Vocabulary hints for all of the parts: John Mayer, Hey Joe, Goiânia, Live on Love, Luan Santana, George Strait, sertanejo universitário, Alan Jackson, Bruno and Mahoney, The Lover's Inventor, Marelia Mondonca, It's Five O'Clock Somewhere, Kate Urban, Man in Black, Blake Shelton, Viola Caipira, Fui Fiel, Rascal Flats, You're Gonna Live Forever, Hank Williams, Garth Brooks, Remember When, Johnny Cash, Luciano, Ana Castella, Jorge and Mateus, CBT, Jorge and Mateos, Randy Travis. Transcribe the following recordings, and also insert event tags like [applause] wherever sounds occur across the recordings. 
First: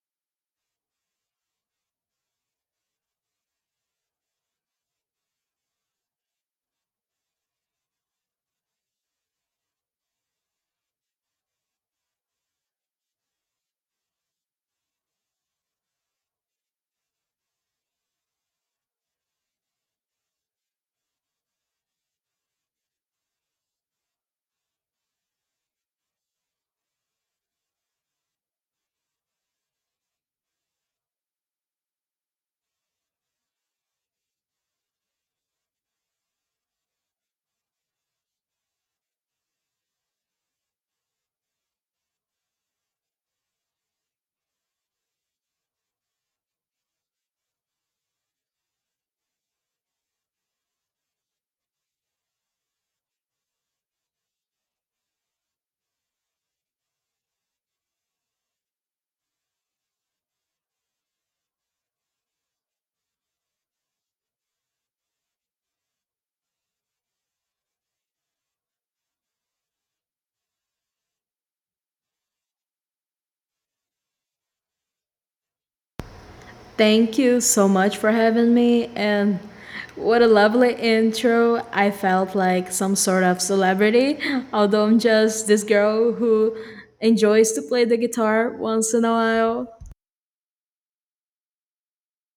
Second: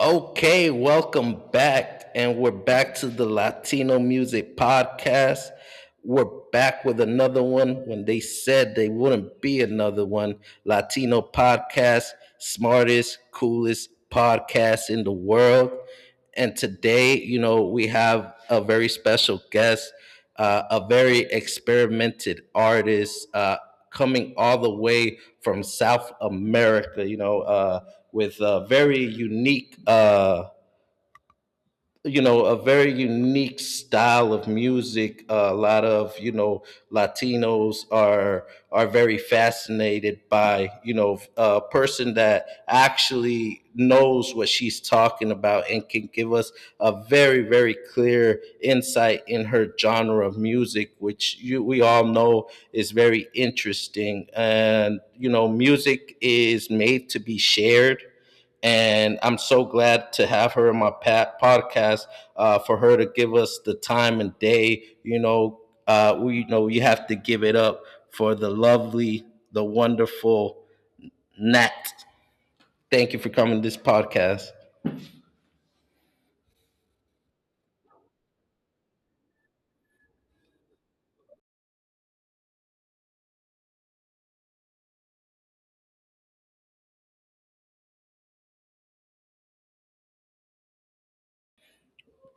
Okay, welcome back. And we're back to the Latino Music Podcast. We're back with another one when they said they wouldn't be another one. Latino Podcast, smartest, coolest podcast in the world. And today, we have a very special guest, a very experimented artist coming all the way from South America, with a very unique a very unique style of music. A lot of latinos are very fascinated by a person that actually knows what she's talking about and can give us a very clear insight in her genre of music which we all know is very interesting, and music is made to be shared. And I'm so glad to have her in my podcast, for her to give us the time and day. We we have to give it up for the lovely, the wonderful Nat. Thank you for coming to this podcast. Thank you so much for having me, and what a lovely intro. I felt like some sort of celebrity, although I'm just this girl who enjoys to play the guitar once in a while.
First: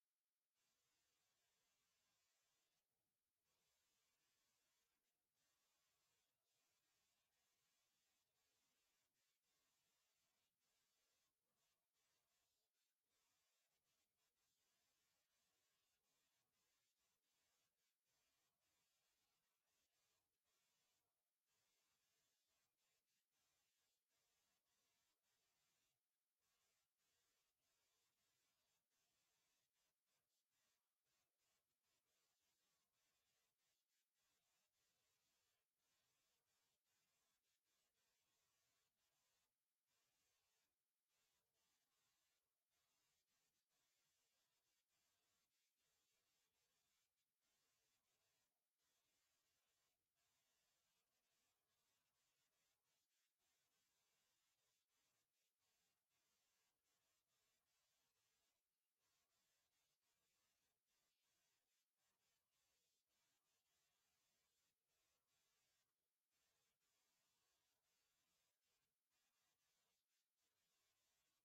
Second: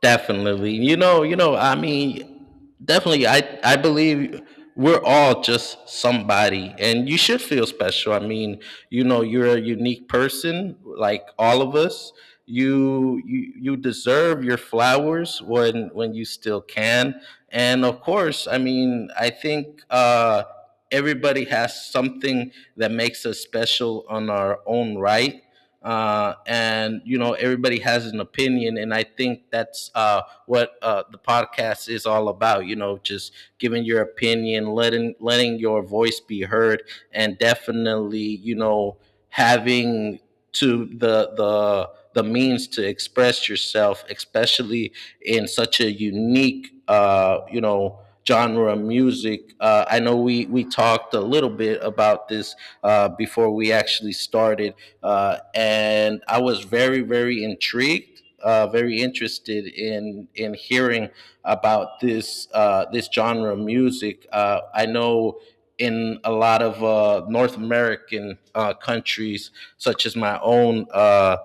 Definitely. Definitely I believe we're all just somebody and you should feel special. You're a unique person like all of us. You deserve your flowers when you still can. And of course, I mean, I think everybody has something that makes us special on our own right, and everybody has an opinion, and I think that's what the podcast is all about, just giving your opinion, letting your voice be heard. And definitely, having to the means to express yourself, especially in such a unique genre of music. I know we talked a little bit about this before we actually started, and I was very, very intrigued, very interested in hearing about this genre of music. I know in a lot of North American countries, such as my own. Uh,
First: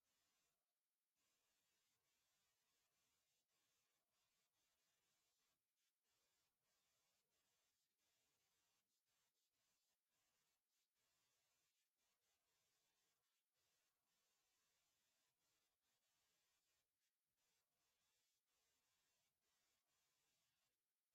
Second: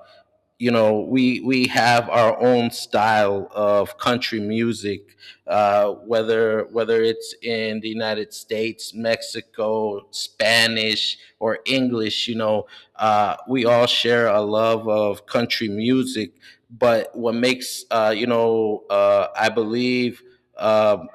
you know, We have our own style of country music, whether it's in the United States, Mexico, Spanish, or English. We all share a love of country music. But what makes you know, I believe. Uh,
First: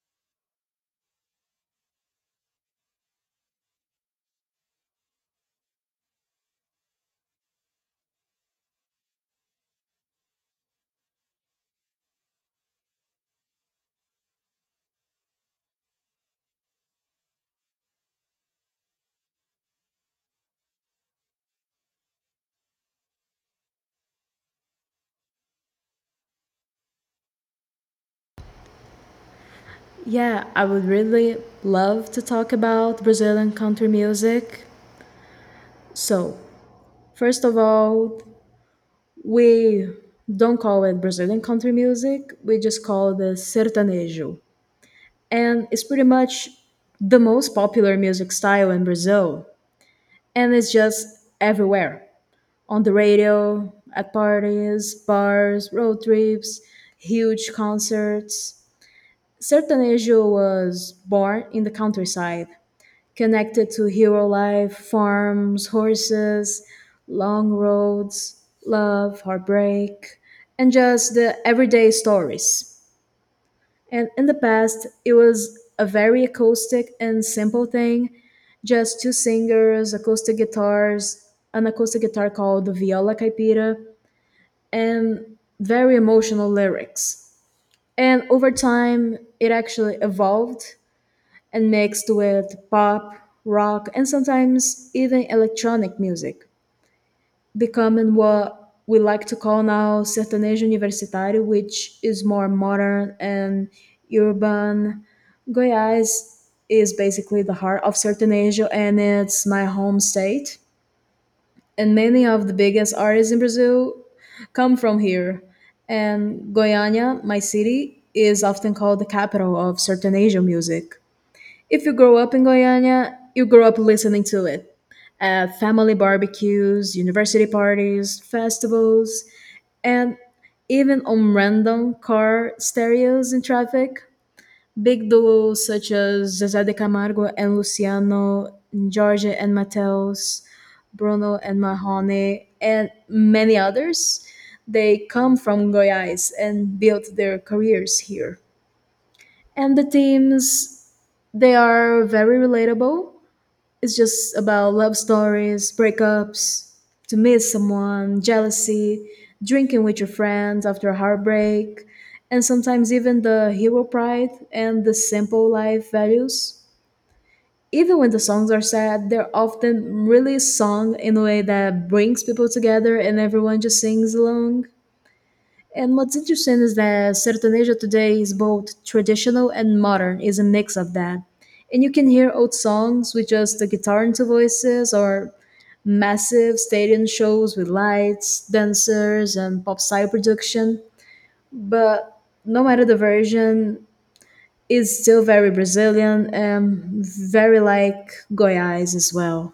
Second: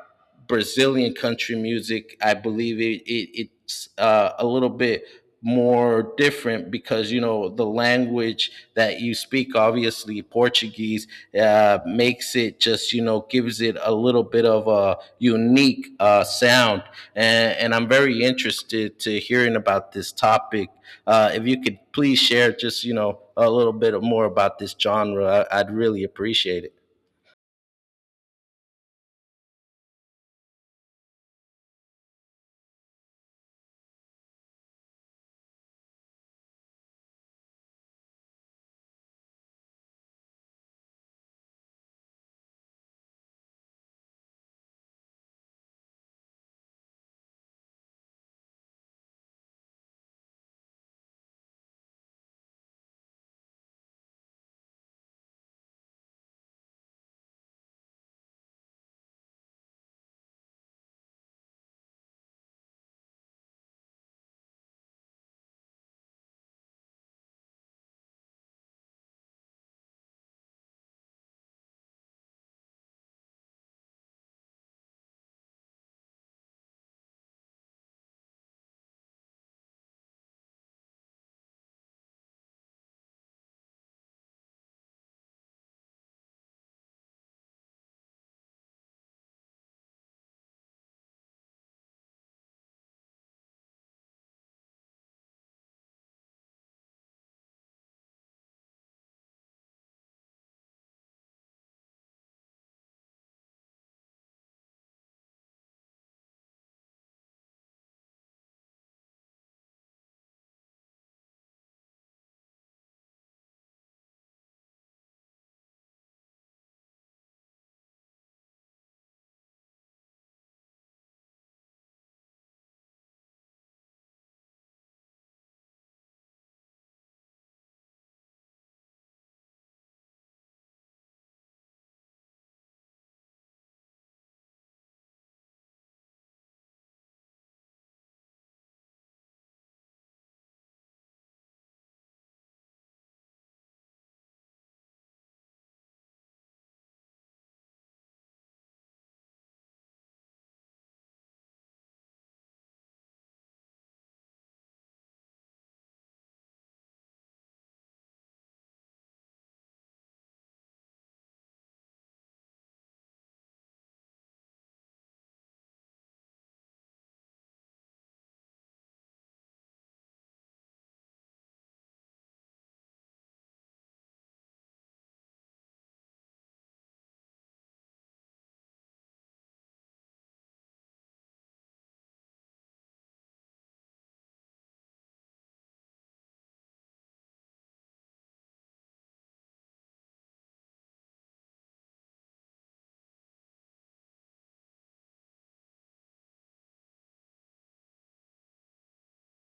Brazilian country music, I believe it's a little bit more different because the language that you speak, obviously Portuguese, makes it, just gives it a little bit of a unique sound. And I'm very interested to hearing about this topic. If you could please share just a little bit more about this genre, I'd really appreciate it. Yeah, I would really love to talk about Brazilian country music. So, first of all, we don't call it Brazilian country music, we just call it the sertanejo. And it's pretty much the most popular music style in Brazil. And it's just everywhere on the radio, at parties, bars, road trips, huge concerts. Sertanejo was born in the countryside, connected to hero life, farms, horses, long roads, love, heartbreak, and just the everyday stories. And in the past, it was a very acoustic and simple thing, just two singers, acoustic guitars, an acoustic guitar called the Viola Caipira, and very emotional lyrics. And over time, it actually evolved and mixed with pop, rock, and sometimes even electronic music, becoming what we like to call now sertanejo universitário, which is more modern and urban. Goiás is basically the heart of sertanejo, and it's my home state. And many of the biggest artists in Brazil come from here. And Goiânia, my city, is often called the capital of sertanejo music. If you grow up in Guyana, you grow up listening to it at family barbecues, university parties, festivals, and even on random car stereos in traffic. Big duos such as Zezé de Camargo and Luciano, Jorge and Mateus, Bruno and Mahoney, and many others, they come from Goiás and built their careers here. And the themes, they are very relatable. It's just about love stories, breakups, to miss someone, jealousy, drinking with your friends after a heartbreak, and sometimes even the hero pride and the simple life values. Even when the songs are sad, they're often really sung in a way that brings people together and everyone just sings along. And what's interesting is that Sertanejo today is both traditional and modern, is a mix of that. And you can hear old songs with just the guitar and two voices, or massive stadium shows with lights, dancers, and pop style production. But no matter the version, it's still very Brazilian and very like Goiás as well.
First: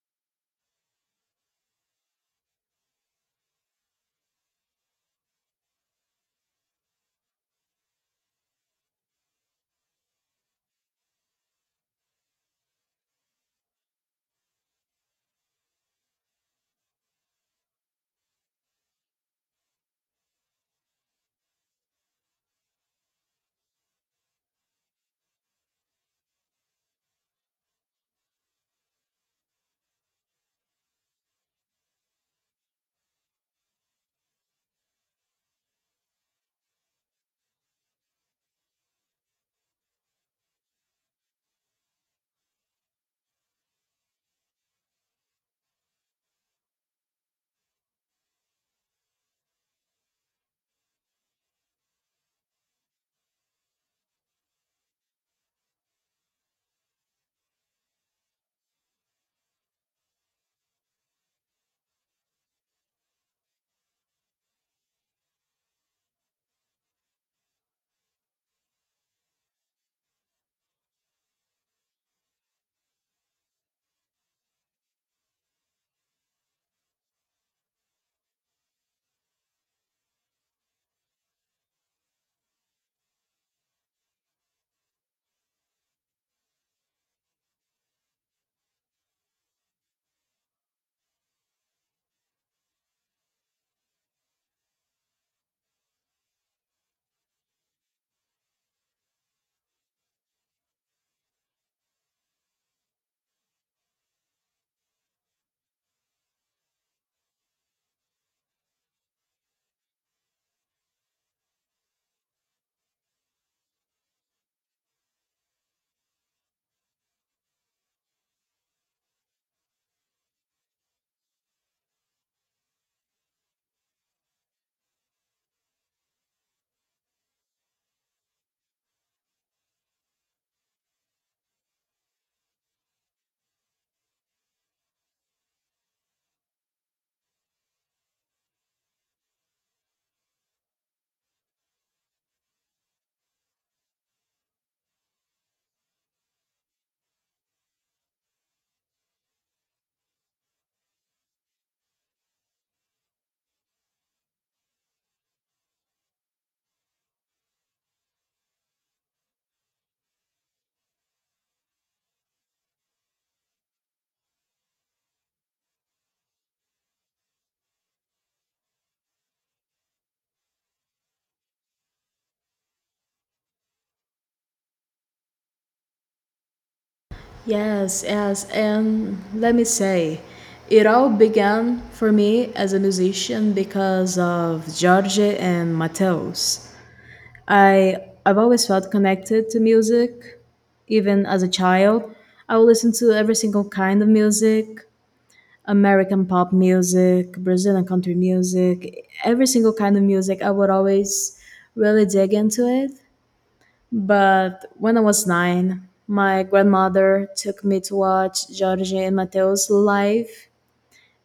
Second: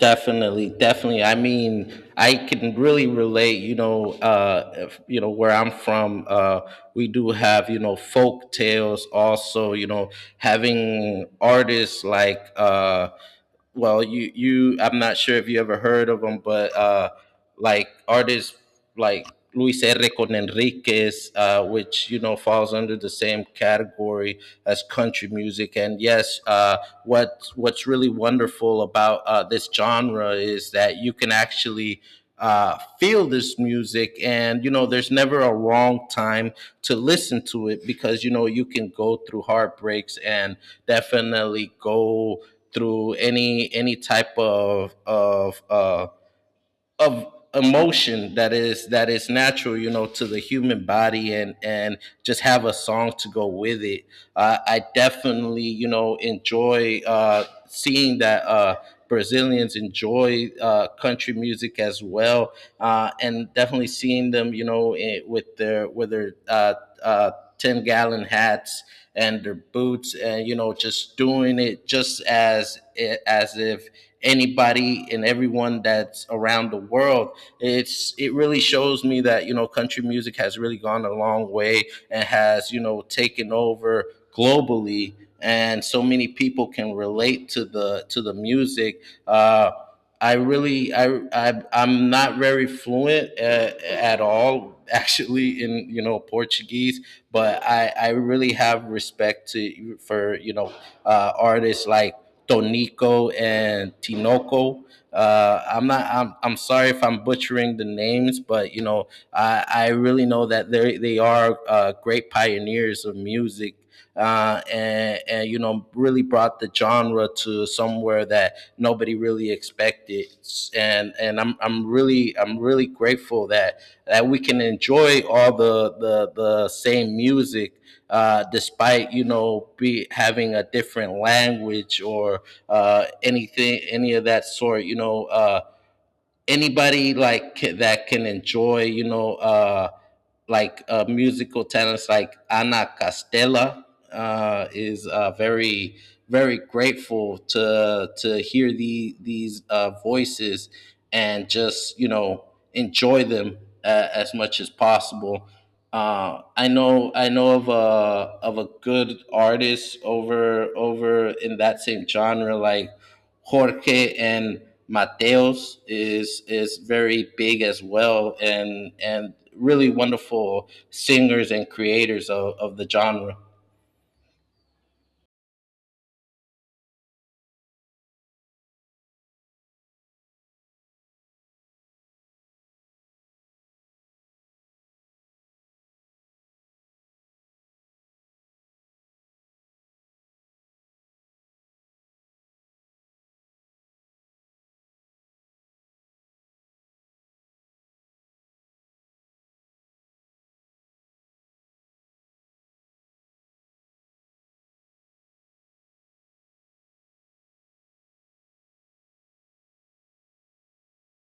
Definitely, definitely. I mean, I can really relate, you know, if, you know, where I'm from, we do have, folk tales also, having artists like, I'm not sure if you ever heard of them, but, like artists like Luis R. con Enriquez, which falls under the same category as country music. And yes, what's really wonderful about this genre is that you can actually feel this music, and there's never a wrong time to listen to it, because you can go through heartbreaks and definitely go through any type of of emotion that is natural, to the human body, and just have a song to go with it. I definitely enjoy seeing that brazilians enjoy country music as well. And definitely seeing them, with their uh 10-gallon hats and their boots, and just doing it, just as as if anybody and everyone that's around the world. It really shows me that country music has really gone a long way and has taken over globally, and so many people can relate to the music. Uh, I really I'm not very fluent at all [laughs] actually in Portuguese, but I really have respect to for artists like Tonico and Tinoco. I'm not. I'm sorry if I'm butchering the names, but I really know that they are great pioneers of music, and really brought the genre to somewhere that nobody really expected. I'm really grateful that we can enjoy all the same music, despite be having a different language or anything any of that sort. Anybody like that can enjoy, like musical talents like Ana Castella, is very very grateful to hear these voices, and just enjoy them as much as possible. I know, I know of a good artist over in that same genre, like Jorge and Mateos is very big as well, and really wonderful singers and creators of the genre. Yes, yes, and let me say, it all began for me as a musician because of Jorge and Mateus. I I've always felt connected to music, even as a child. I would listen to every single kind of music, American pop music, Brazilian country music, every single kind of music. I would always really dig into it. But when I was nine, my grandmother took me to watch Jorge and Mateo's live,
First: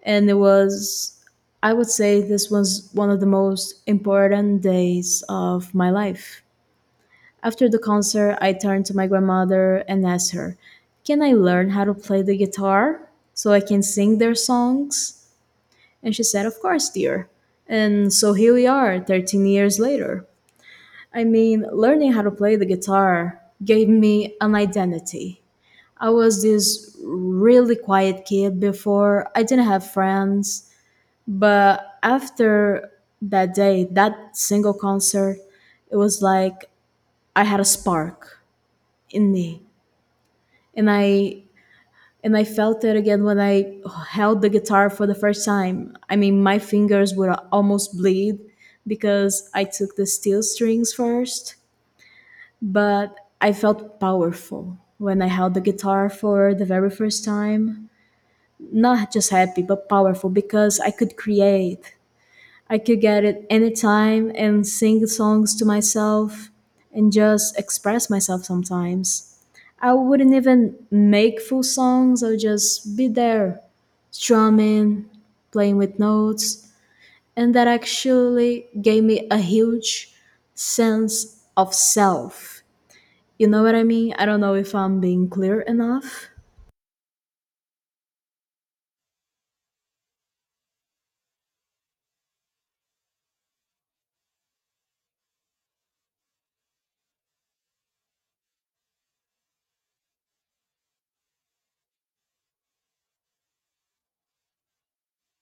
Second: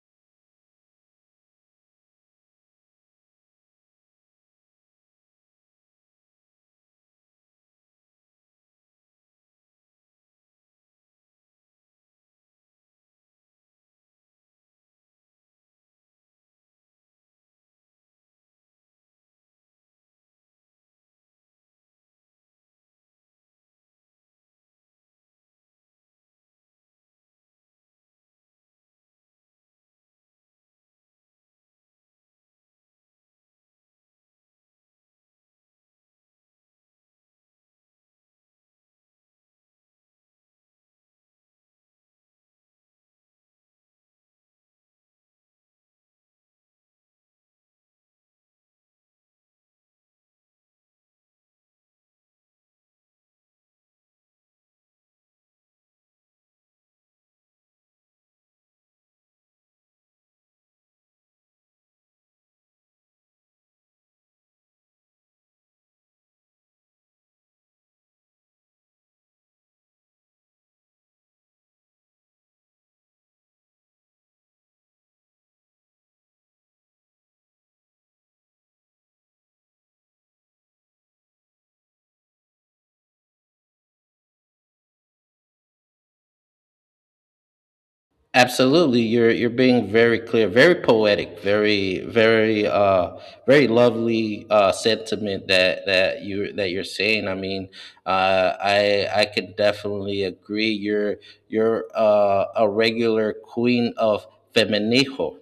and it was, I would say, this was one of the most important days of my life. After the concert, I turned to my grandmother and asked her, "Can I learn how to play the guitar so I can sing their songs?" And she said, "Of course, dear." And so here we are, 13 years later. I mean, learning how to play the guitar gave me an identity. I was this really quiet kid before, I didn't have friends. But after that day, that single concert, it was like I had a spark in me. And I and I felt it again when I held the guitar for the first time. I mean, my fingers would almost bleed because I took the steel strings first, but I felt powerful when I held the guitar for the very first time. Not just happy, but powerful because I could create. I could get it anytime and sing songs to myself and just express myself sometimes. I wouldn't even make full songs, I would just be there, strumming, playing with notes. And that actually gave me a huge sense of self, you know what I mean? I don't know if I'm being clear enough. Absolutely, you're being very clear, very poetic, very lovely sentiment that that you that you're saying. I mean, I could definitely agree you're a regular queen of feminijo.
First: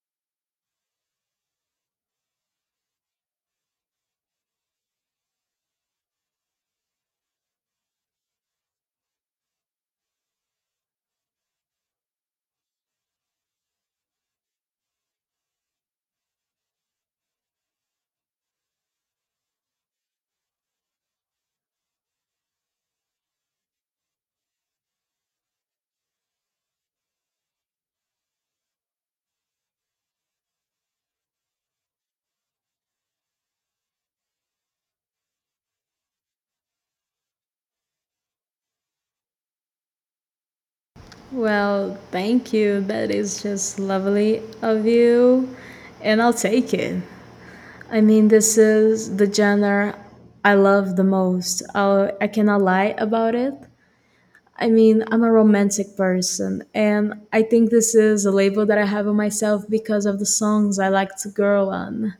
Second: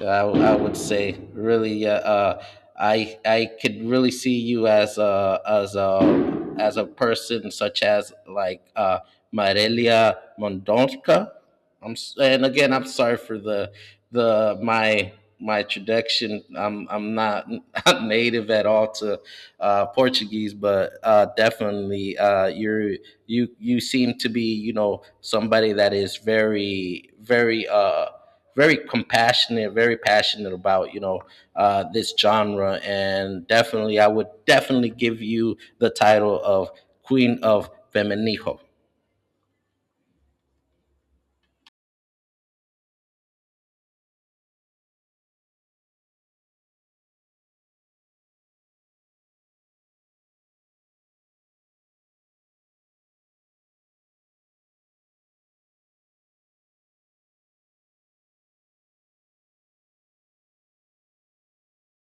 I would say really, I could really see you as a person such as like Marelia Mondonca. I'm and Again, I'm sorry for the my my traduction. I'm not, [laughs] not native at all to Portuguese, but definitely, you're you you seem to be somebody that is very compassionate, very passionate about this genre, and definitely I would definitely give you the title of Queen of Feminijo. Well, thank you. That is just lovely of you. And I'll take it. I mean, this is the genre I love the most. I'll, I cannot lie about it. I mean, I'm a romantic person, and I think this is a label that I have on myself because of the songs I like to girl on.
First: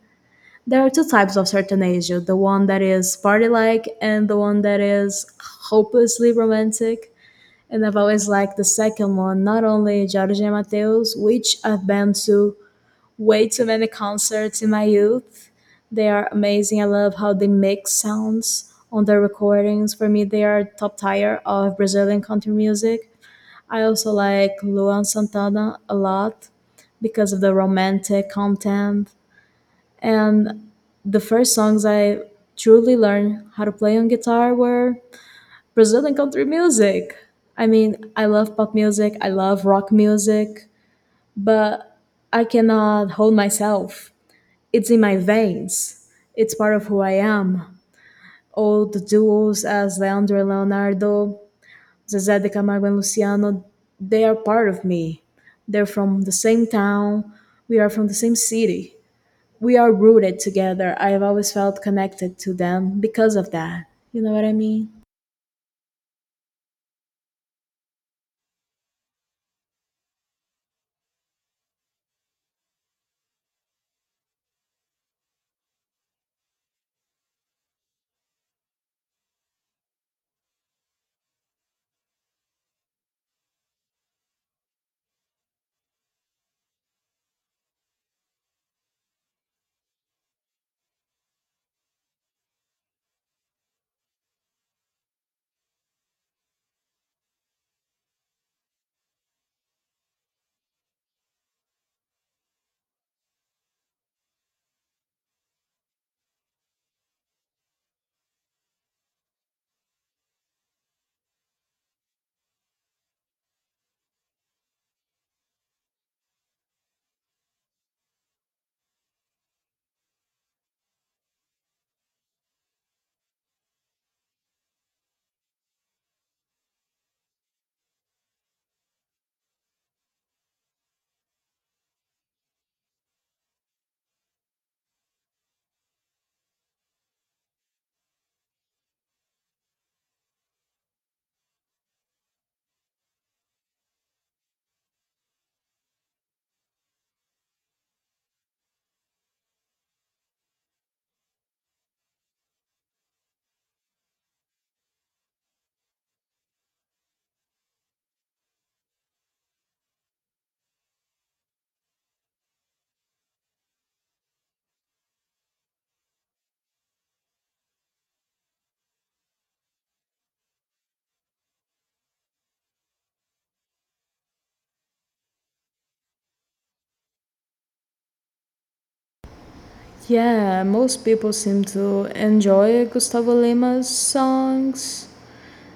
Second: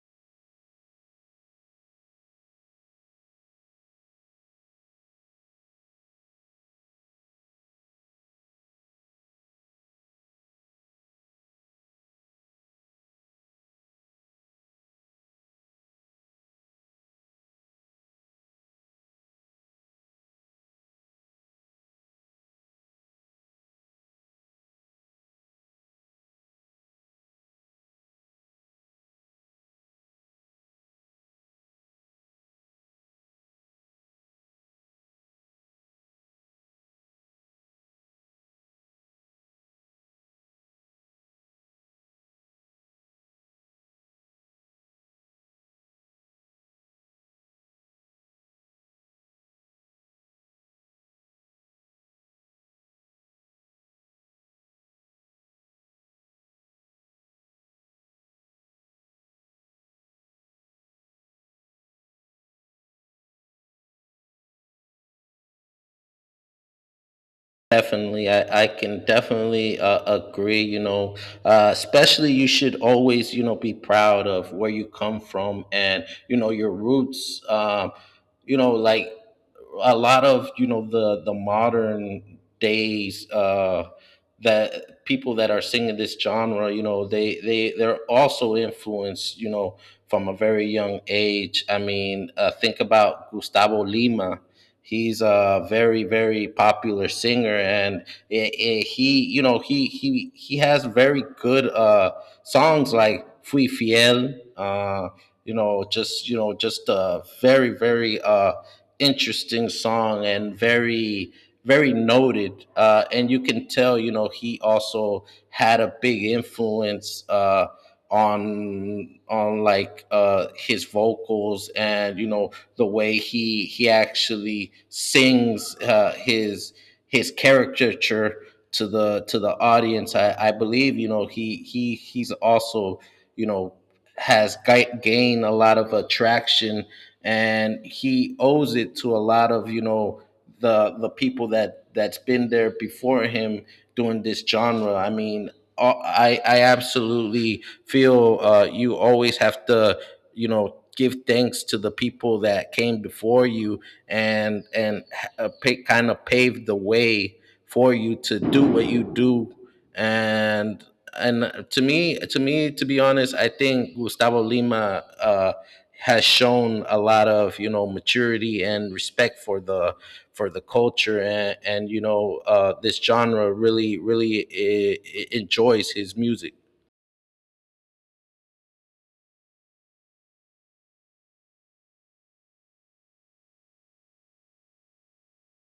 There are two types of Sertanejo, the one that is party like, and the one that is hopelessly romantic. And I've always liked the second one, not only Jorge Mateus, which I've been to way too many concerts in my youth. They are amazing. I love how they mix sounds on their recordings. For me, they are top tier of Brazilian country music. I also like Luan Santana a lot because of the romantic content. And the first songs I truly learned how to play on guitar were Brazilian country music. I mean, I love pop music, I love rock music, but I cannot hold myself. It's in my veins, it's part of who I am. All the duos as Leandro and Leonardo, Zezé de Camargo and Luciano, they are part of me. They're from the same town, we are from the same city. We are rooted together. I have always felt connected to them because of that. You know what I mean? Definitely, I can definitely agree. Especially you should always, be proud of where you come from, and your roots. Like a lot of the modern days that people that are singing this genre, they're also influenced, from a very young age. I mean, think about Gustavo Lima. He's a very very popular singer, and it- he he has very good songs like "Fui Fiel." Just a very very interesting song, and very very noted. And you can tell he also had a big influence. On like his vocals, and the way he actually sings his caricature to the audience. I believe, he's also, you know has gained a lot of attraction, and he owes it to a lot of, the people that that's been there before him doing this genre. I mean, I absolutely feel, you always have to, give thanks to the people that came before you, and kind of paved the way for you to do what you do. And to me, to be honest, I think Gustavo Lima, has shown a lot of, maturity and respect for the culture. And this genre, really really, enjoys his music. Yeah, most people seem to enjoy Gustavo Lima's songs.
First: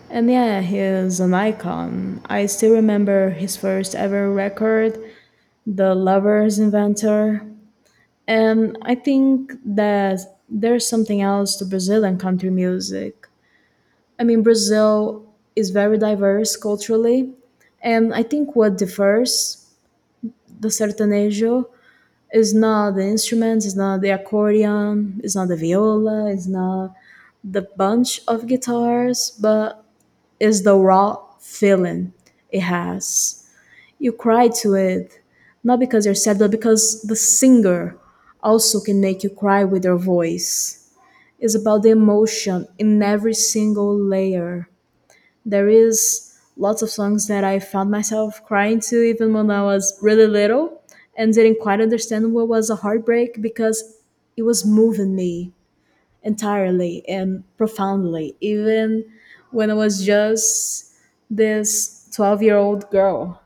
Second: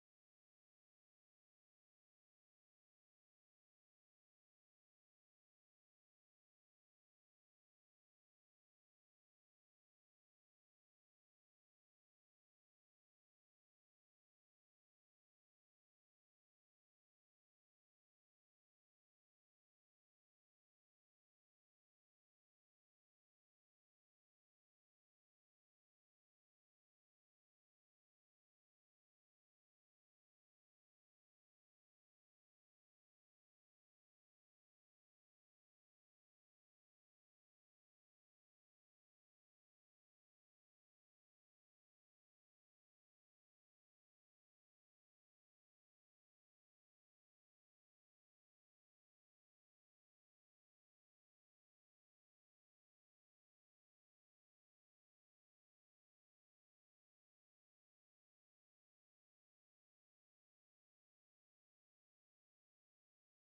And yeah, he is an icon. I still remember his first ever record, The Lover's Inventor. And I think that there's something else to Brazilian country music. I mean, Brazil is very diverse culturally, and I think what differs the sertanejo is not the instruments, it's not the accordion, it's not the viola, it's not the bunch of guitars, but is the raw feeling it has. You cry to it, not because you're sad, but because the singer also can make you cry with their voice. It's about the emotion in every single layer. There is lots of songs that I found myself crying to even when I was really little and didn't quite understand what was a heartbreak because it was moving me entirely and profoundly, even when I was just this 12-year-old girl.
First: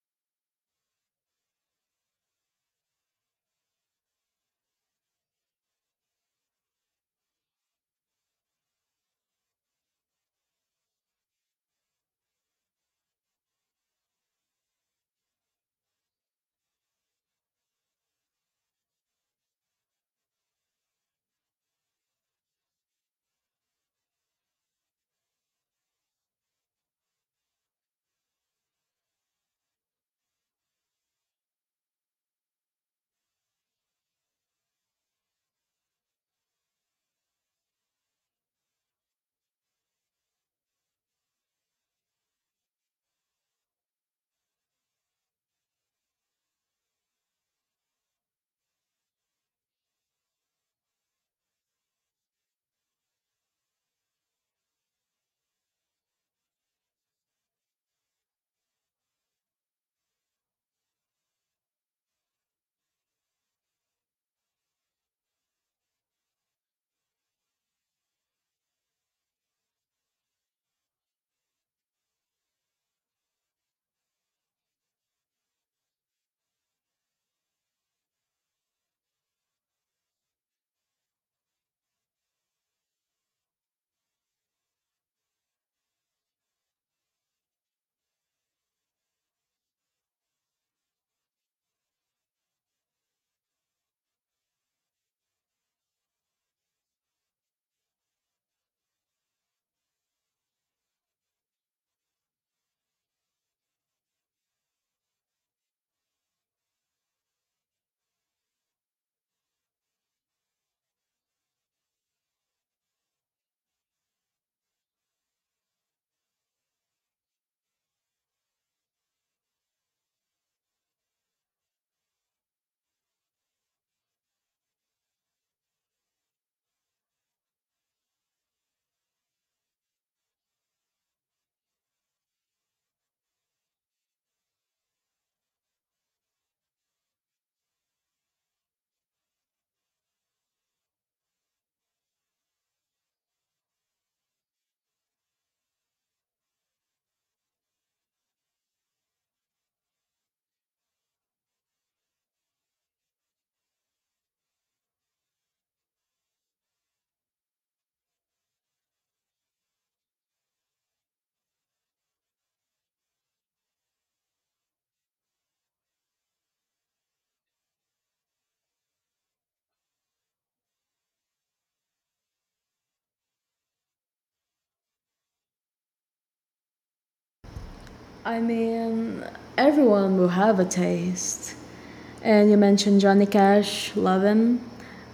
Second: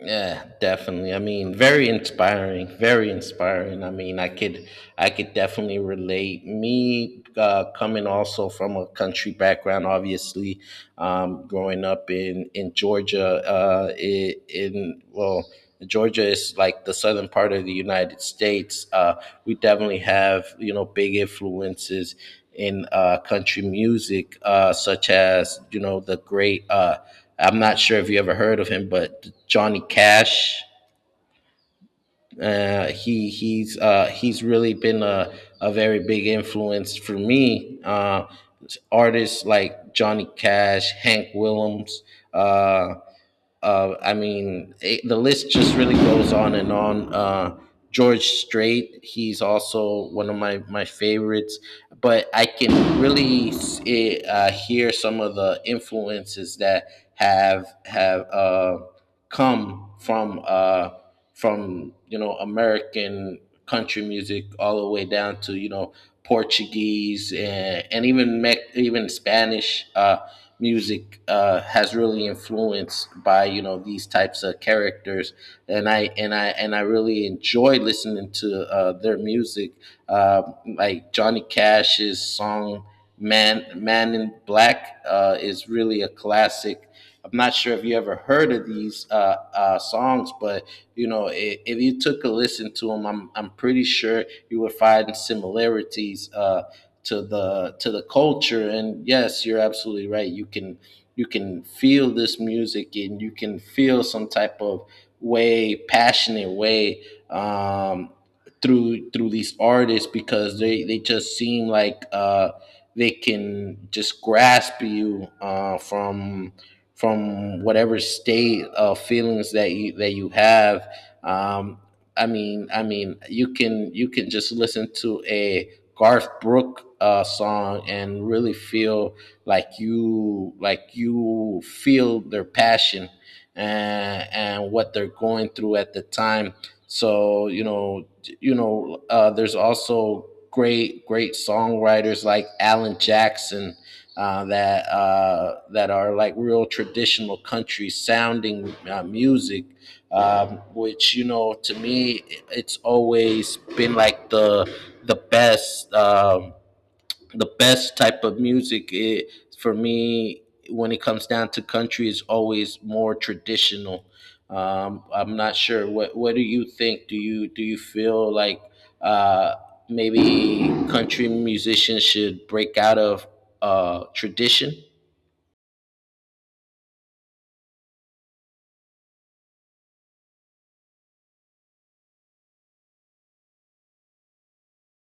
Yeah, definitely. I mean, very inspiring, very inspiring. I could, I could definitely relate me, coming also from a country background obviously. Growing up in Georgia. Georgia is like the southern part of the United States. We definitely have, big influences in country music, such as the great. I'm not sure if you ever heard of him, but Johnny Cash. He's really been a very big influence for me. Artists like Johnny Cash, Hank Williams, uh, I mean, the list just really goes on and on. George Strait, he's also one of my favorites, but I can really hear some of the influences that have come from American country music, all the way down to, Portuguese, and even even Spanish music, has really influenced by these types of characters. And I really enjoy listening to their music, uh, like Johnny Cash's song Man in Black" is really a classic. I'm not sure if you ever heard of these songs, but you know, if you took a listen to them, I'm pretty sure you would find similarities to the culture. And yes, you're absolutely right. You can feel this music, and you can feel some type of way, passionate way. Um, through these artists because they just seem like they can just grasp you from whatever state of feelings that you have. um I mean you can just listen to a garth Brooks song and really feel like you feel their passion and what they're going through at the time. so you know, there's also great songwriters like Alan Jackson, that are like real traditional country sounding music, which, you know, to me, it's always been like the best. The best type of music, I for me, when it comes down to country, is always more traditional. I'm not sure what do you think? Do you feel like uh, maybe country musicians should break out of tradition? I mean, everyone will have a taste. And you mentioned Johnny Cash, love him.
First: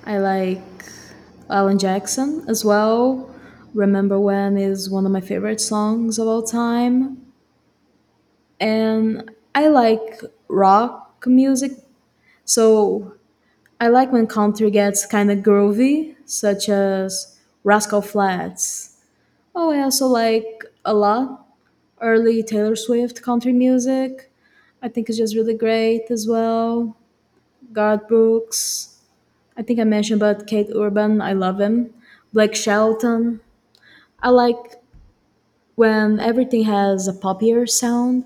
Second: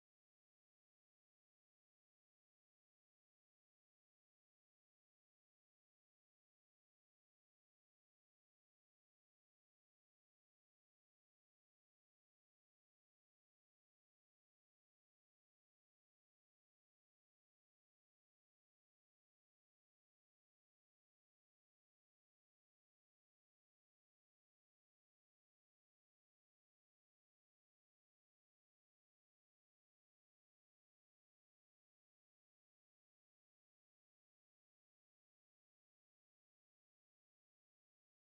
I like Alan Jackson as well. Remember When is one of my favorite songs of all time. And I like rock music. So I like when country gets kind of groovy, such as Rascal Flats. Oh, I also like a lot early Taylor Swift country music. I think it's just really great as well. God Brooks. I think I mentioned about Kate Urban. I love him. Blake Shelton. I like when everything has a poppier sound,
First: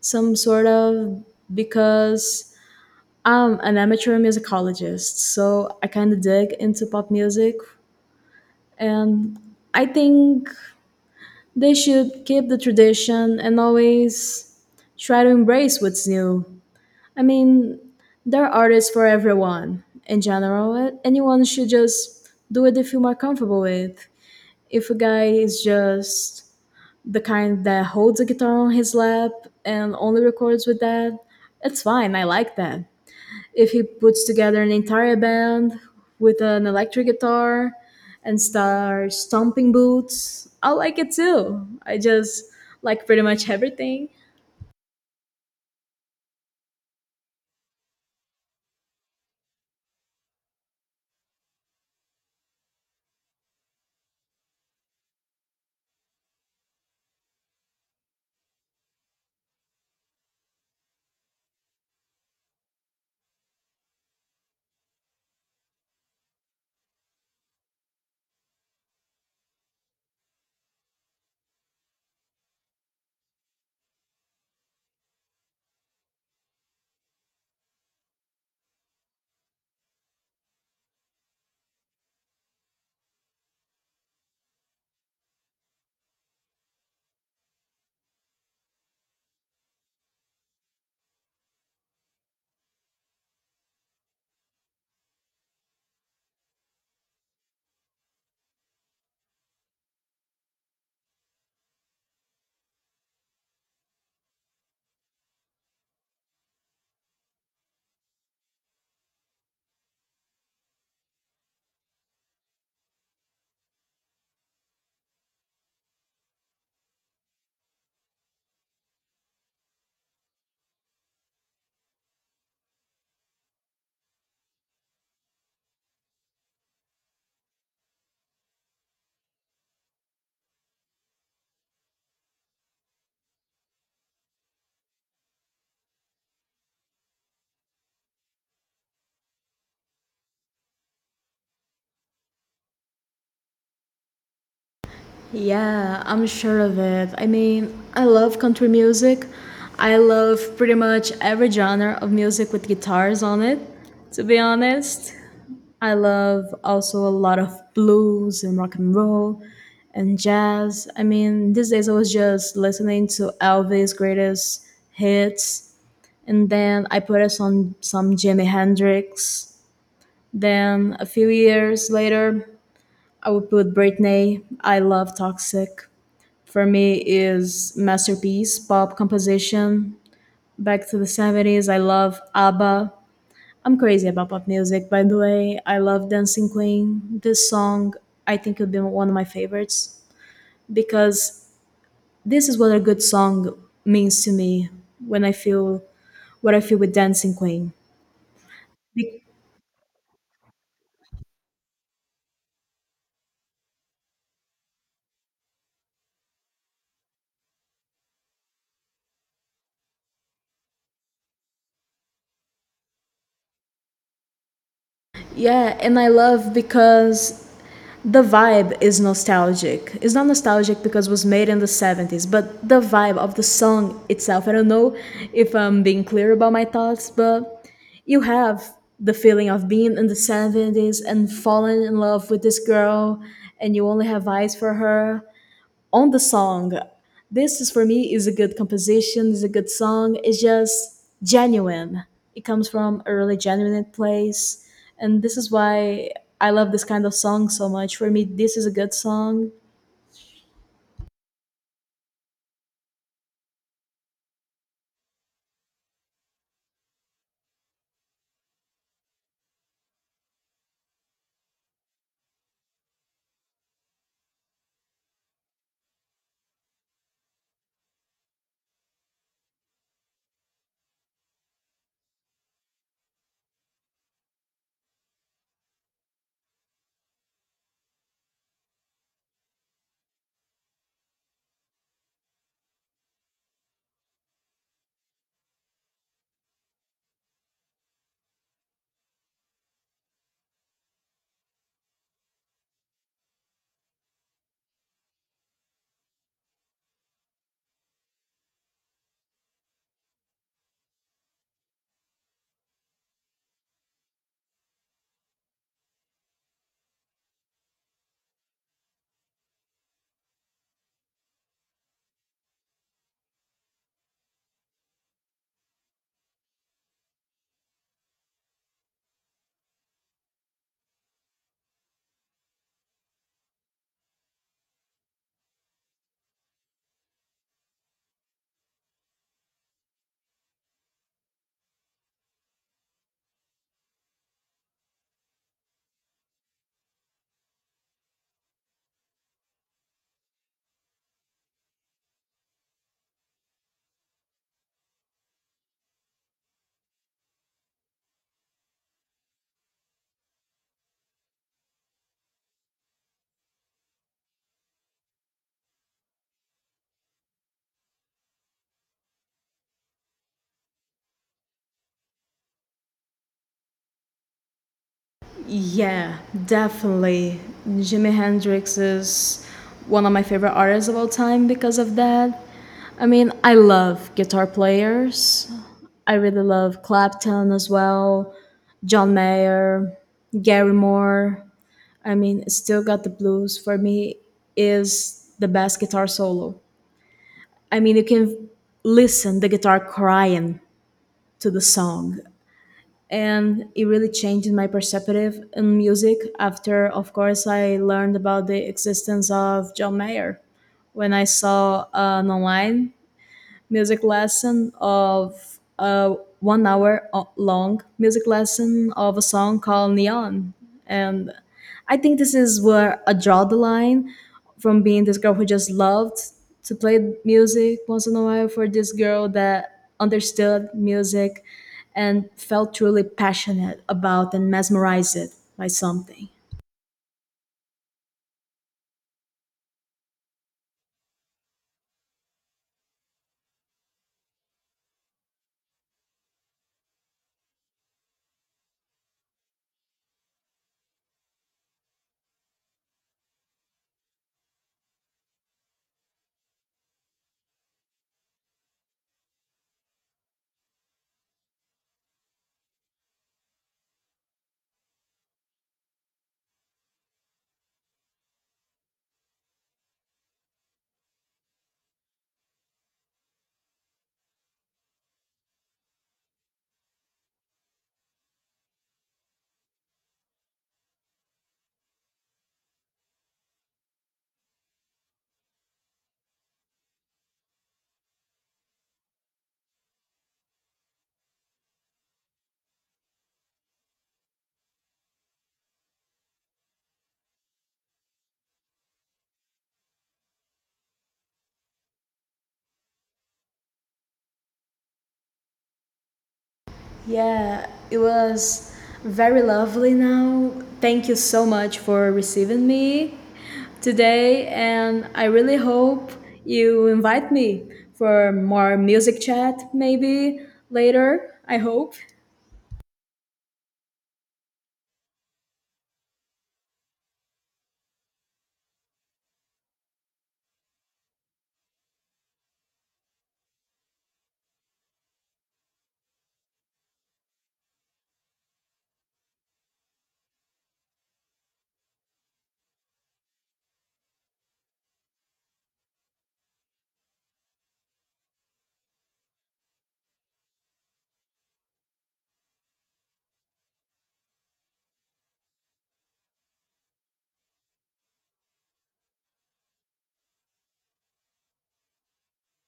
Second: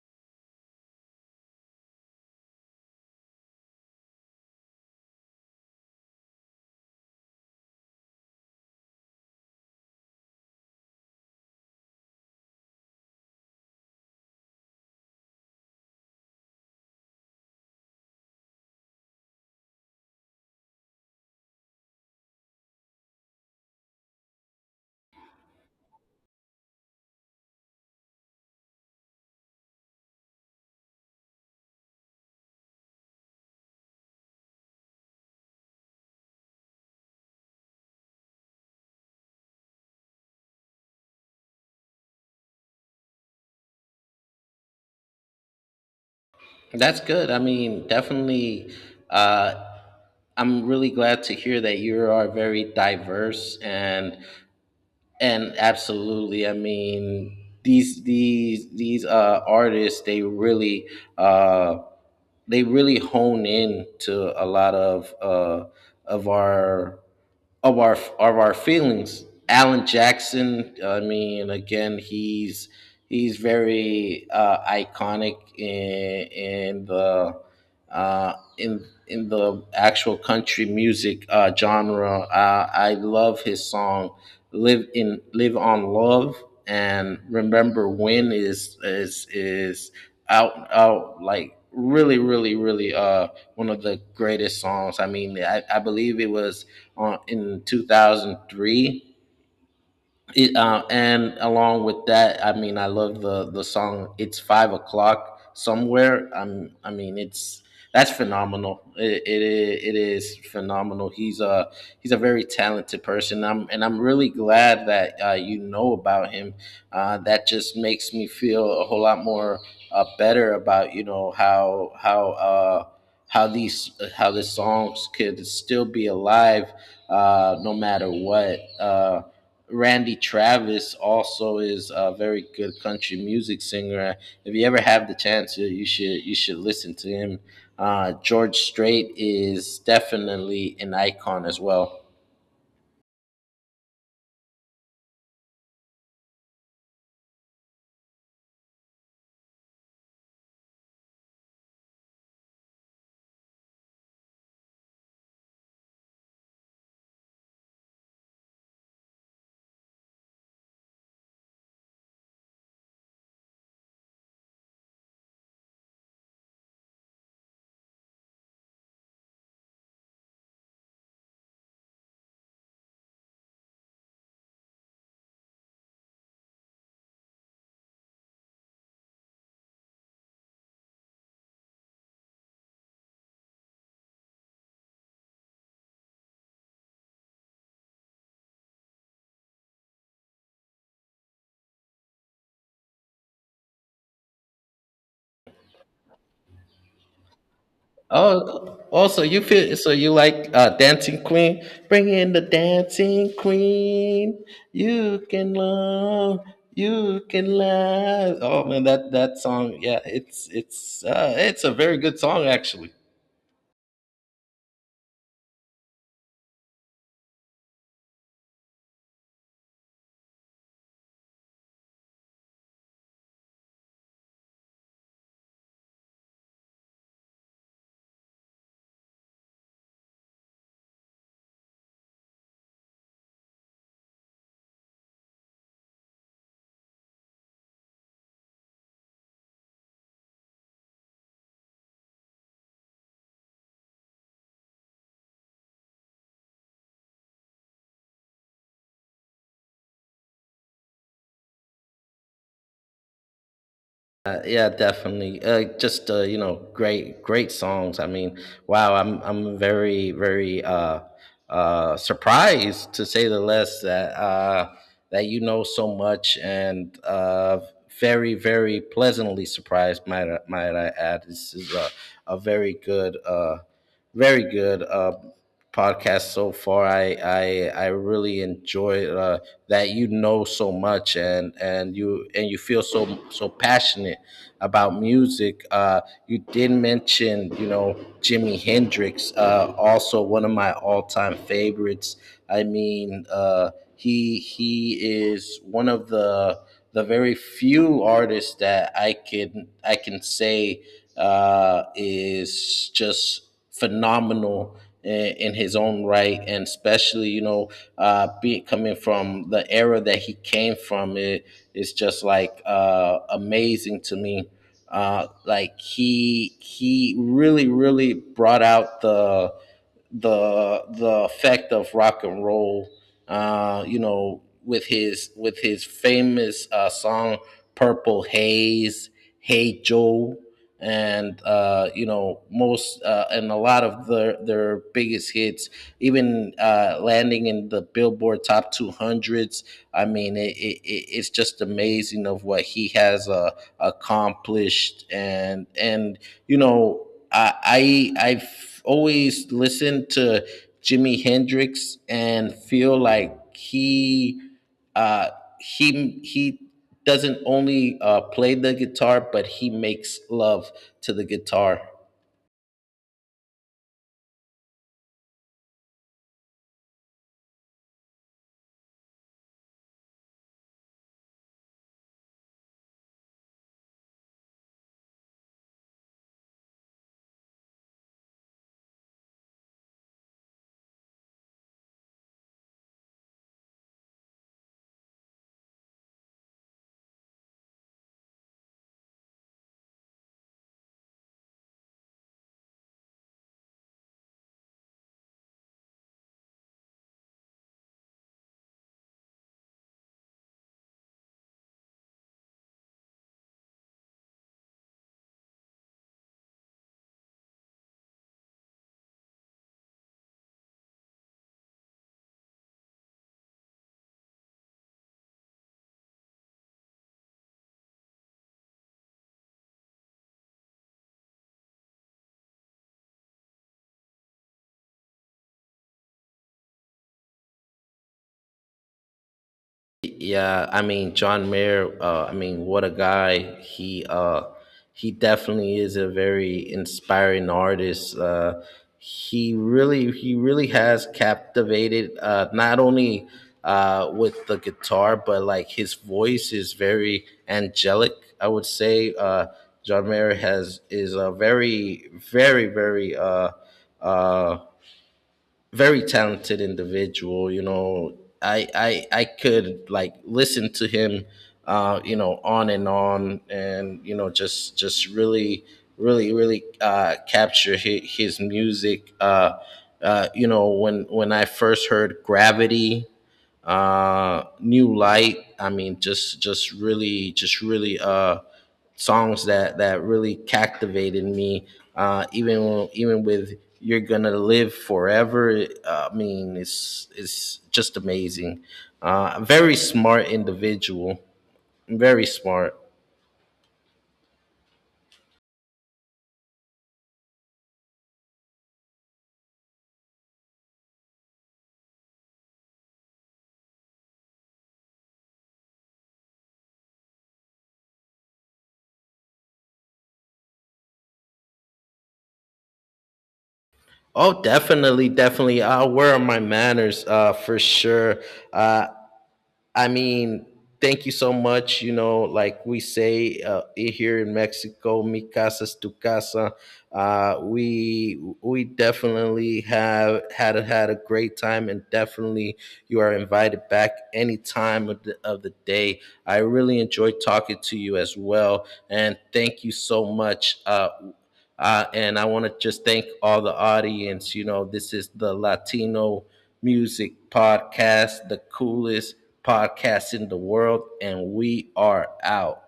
some sort of, because I'm an amateur musicologist, so I kind of dig into pop music. And I think they should keep the tradition and always try to embrace what's new. I mean, there are artists for everyone in general. Anyone should just do it they feel more comfortable with. If a guy is just the kind that holds a guitar on his lap and only records with that, it's fine. I like that. If he puts together an entire band with an electric guitar and start stomping boots, I like it too. I just like pretty much everything. That's good. I mean, definitely. Uh, I'm really glad to hear that you are very diverse. And absolutely, I mean, these artists, uh, they really hone in to a lot of our of our feelings. Alan Jackson, I mean, again, he's very iconic in the uh, in the actual country music genre. I love his song "Live in Live on Love" and "Remember When" is out like really one of the greatest songs. I mean, I believe it was in 2003. And along with that, I mean, I love the song. It's 5 o'clock somewhere. I mean, it's that's phenomenal. It is phenomenal. He's a very talented person. I'm really glad that you know about him. That just makes me feel a whole lot more better about, you know, how. How these, how the songs could still be alive no matter what. Randy Travis also is a very good country music singer. If you ever have the chance, you should listen to him. George Strait is definitely an icon as well. Yeah, I'm sure of it. I mean, I love country music. I love pretty much every genre of music with guitars on it, to be honest. I love also a lot of blues and rock and roll and jazz. I mean, these days I was just listening to Elvis' greatest hits, and then I put us on some Jimi Hendrix. Then a few years later, I would put Britney. I love Toxic. For me, is masterpiece pop composition. Back to the 70s, I love ABBA. I'm crazy about pop music, by the way. I love Dancing Queen. This song, I think, would be one of my favorites because this is what a good song means to me when I feel what I feel with Dancing Queen. Oh, Be- also you feel so you like Dancing Queen? Bring in the Dancing Queen. You can love, you can laugh. Oh man, that song, yeah, it's a very good song actually. yeah, and I love because the vibe is nostalgic. It's not nostalgic because it was made in the 70s, but the vibe of the song itself. I don't know if I'm being clear about my thoughts, but you have the feeling of being in the 70s and falling in love with this girl and you only have eyes for her on the song. This is for me is a good composition, is a good song, it's just genuine. It comes from a really genuine place, and this is why I love this kind of song so much. For me, this is a good song. Yeah, definitely. Just you know, great songs. I mean, wow, I'm very surprised, to say the least, that that you know so much, and very, very pleasantly surprised. Might I add? This is a very good, very good podcast so far. I really enjoyed. That you know so much, and and you feel so passionate about music. You did mention, you know, Jimi Hendrix, also one of my all time favorites. I mean, he is one of the very few artists that I can say is just phenomenal in, in his own right, and especially, you know, be coming from the era that he came from, it is just like amazing to me. Like he really brought out the the effect of rock and roll. You know, with his famous song "Purple Haze," "Hey Joe," and you know, most and a lot of their biggest hits even landing in the Billboard Top 200s. I mean, it's just amazing of what he has accomplished, and you know, I, I've always listened to Jimi Hendrix and feel like uh, he doesn't only play the guitar, but he makes love to the guitar. Yeah, definitely, Jimi Hendrix is one of my favorite artists of all time because of that. I mean, I love guitar players. I really love Clapton as well, John Mayer, Gary Moore. I mean, Still Got the Blues for me is the best guitar solo. I mean, you can listen the guitar crying to the song and it really changed my perspective in music after of course I learned about the existence of John Mayer when I saw an online music lesson of a 1 hour long music lesson of a song called Neon. And I think this is where I draw the line from being this girl who just loved to play music once in a while for this girl that understood music and felt truly passionate about and mesmerized by something. Yeah, I mean, John Mayer. I mean, what a guy! He definitely is a very inspiring artist. He really has captivated not only with the guitar, but like his voice is very angelic. I would say John Mayer has is a very uh, very talented individual. You know, I could like listen to him, you know, on, and you know, just really capture his music. You know, when I first heard Gravity, new light. I mean, just really songs that really captivated me, even with you're gonna live forever. I mean, it's just amazing. Very smart individual, very smart. Yeah, it was very lovely now. Thank you so much for receiving me today, and I really hope you invite me for more music chat maybe later. I hope. Oh, definitely, definitely. Where are my manners? For sure. uh I mean, thank you so much. You know, like we say, here in Mexico, mi casa es tu casa. We definitely have had a, had a great time, and definitely you are invited back any time of the day. I really enjoyed talking to you as well, and thank you so much. And I want to just thank all the audience. You know, this is the Latino Music Podcast, the coolest podcast in the world, and we are out.